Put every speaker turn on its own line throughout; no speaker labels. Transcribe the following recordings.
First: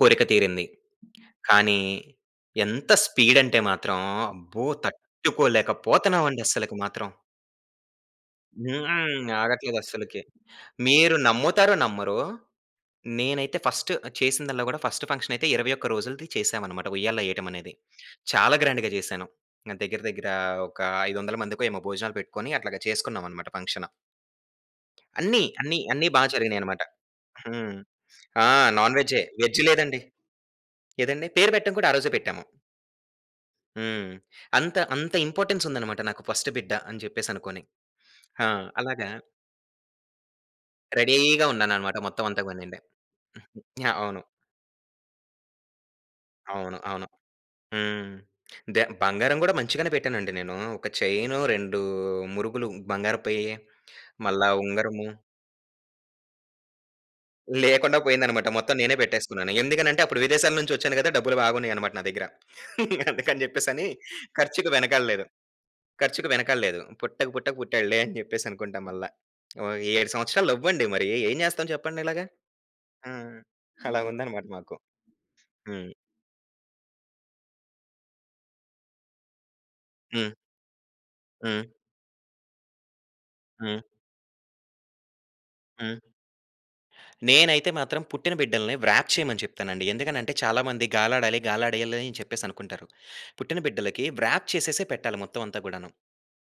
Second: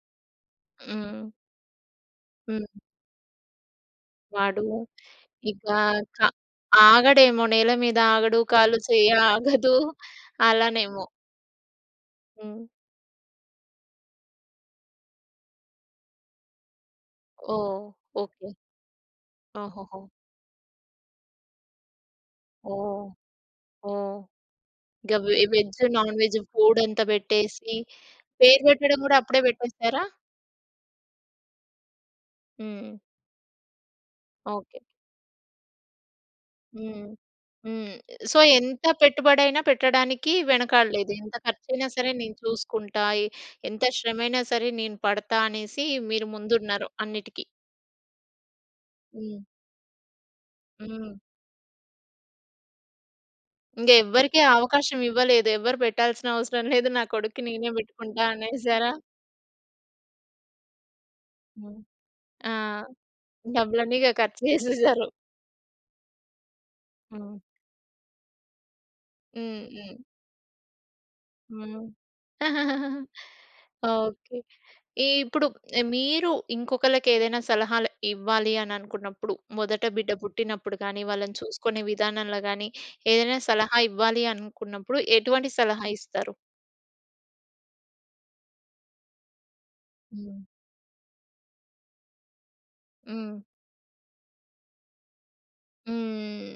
కోరిక తీరింది.
హ్మ్.
కానీ
హ్మ్.
ఎంత స్పీడ్ అంటే మాత్రం
వాడు
అబ్బో! తట్టుకోలేక
ఇకా క
పోతన్నావండి అస్సలకి మాత్రం!
ఆగడేమో! నేల మీద ఆగడు. కాళ్ళు, చెయ్యి
హ్మ్.
ఆగదు.
ఆగట్లేదు అస్సలకి.
అలానేమో!
మీరు నమ్ముతారో నమ్మరో!
హ్మ్.
నేనైతే ఫస్ట్ చేసిందాల్ల గూడా ఫస్ట్ ఫంక్షనయితే 21 రోజులది చేసామనమాట! ఉయ్యాల్లో ఏయ్యటమనేది.
ఓహ్! ఓకే.
చాలా గ్రాండ్‌గా చేశాను. ఆహ్, దగ్గర
ఓహోహో!
దగ్గర ఒక 500 మందికో ఏమో భోజనాలు పెట్టుకొని అట్లాగా
ఓహ్!
చేసుకున్నామనమాట ఫంక్షను.
ఓహ్!
అన్ని
గవి
అన్ని
వెజ్,
అన్ని
నాన్
బా
వెజ్
జరిగినాయనమాట.
ఫూడంతా
హ్మ్.
బెట్టేసి
ఆ!
పేరు
నాన్
పెట్టడం గూడా
వెజ్జే.
అప్పుడే
వెజ్ లేదండి.
బెట్టేసారా?
ఏదండి? పేరు పెట్టం గూడా ఆ రోజే పెట్టాము.
హ్మ్.
హ్మ్. అంత
ఓకే.
అంత ఇంపార్టెన్స్ ఉందనమాట. నాకు ఫస్ట్ బిడ్డ అని
హ్మ్.
జెప్పేసనుకోని
హ్మ్. సో
ఆ!
ఎంత
అలాగా
పెట్టుబడైనా పెట్టడానికి వెనకాడలేదు. "ఎంత
రెడీ‌గా
ఖర్చయినా
ఉన్నాననమాట
సరే నేను
మొత్తమంతా కానియండి.
చూసుకుంటా, ఎంత
యాహ్! అవును.
శ్రమయినా సరే నేను పడతా" అనేసి మీరు
అవును.
ముందున్నారు
అవును.
అన్నిటికి.
హ్మ్. దె బంగారం
హ్మ్.
గూడా మంచిగానే పెట్టానండి నేను. ఒక
హ్మ్.
చైన్, 2 మురుగులు బంగారపయ్యి
ఇంగెవ్వరికి
మళ్ళా
అవకాశం
ఉంగరము.
ఇవ్వలేదు. ఎవరు బెట్టాల్సినవసరం లేదు. నా కొడుక్కి నేనే
లేకుండా
బెట్టుకుంటా
పోయిందనమాట మొత్తం
అనేసారా?
నేనే పెట్టేసుకున్నాను. ఎందుకనంటే అప్పుడు విదేశాల నుంచి ఒచ్చాను గదా! డబ్బులు
హ్మ్.
బాగున్నాయనమాట నా దగ్గర.
ఆ!
అందుకని జెప్పేసని
డబ్బులన్నీ ఇగ ఖర్చు
ఖర్చుకు
జేసేసారు.
వెనకాల్లేదు, ఖర్చుకు వెనకాల్లేదు. పుట్టక
హ్మ్.
పుట్టక పుట్టాడులే అని జెప్పేసనుకుంటా మల్లా. ఒ
హ్మ్. హ్మ్.
7 సంవత్సరాలు లవ్వండి మరీ ఎం జేస్తాం
హ్మ్.
చెప్పండిలాగ? హ్మ్. అలా
ఓకే.
ఉందనమాట మాకు.
ఈప్పుడు ఆహ్,
హ్మ్.
మీరు ఇంకొకళ్ళకేదైనా సలహాలు ఇవ్వాలి అని అనుకున్నప్పుడు మొదట బిడ్డ
హ్మ్.
పుట్టినప్పుడు గానీ, వాళ్ళని
హ్మ్.
చూసుకునే విధానంలో గానీ ఏదైనా సలహా
హ్మ్.
ఇవ్వాలి అనుకున్నప్పుడు ఎటువంటి సలహా
హ్మ్.
ఇస్తారు?
నేనైతే మాత్రం పుట్టిన బిడ్డల్ని వ్రాప్ చేయమని చెప్తానండి. ఎందుకంటే
హ్మ్.
చాలా మంది గాలాడాలి గాలాడేయాలని చెప్పేసనుకుంటారు.
హ్మ్.
పుట్టిన బిడ్డలకి వ్రాప్ చేసేసే పెట్టాలి మొత్తమంతా గూడాను.
హ్మ్.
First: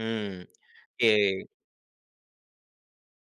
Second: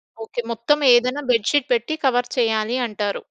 హ్మ్.
ఓకే. మొత్తమేదైనా
కేయ్
బెడ్ షీట్ పెట్టి కవర్ చేయాలి అంటారు.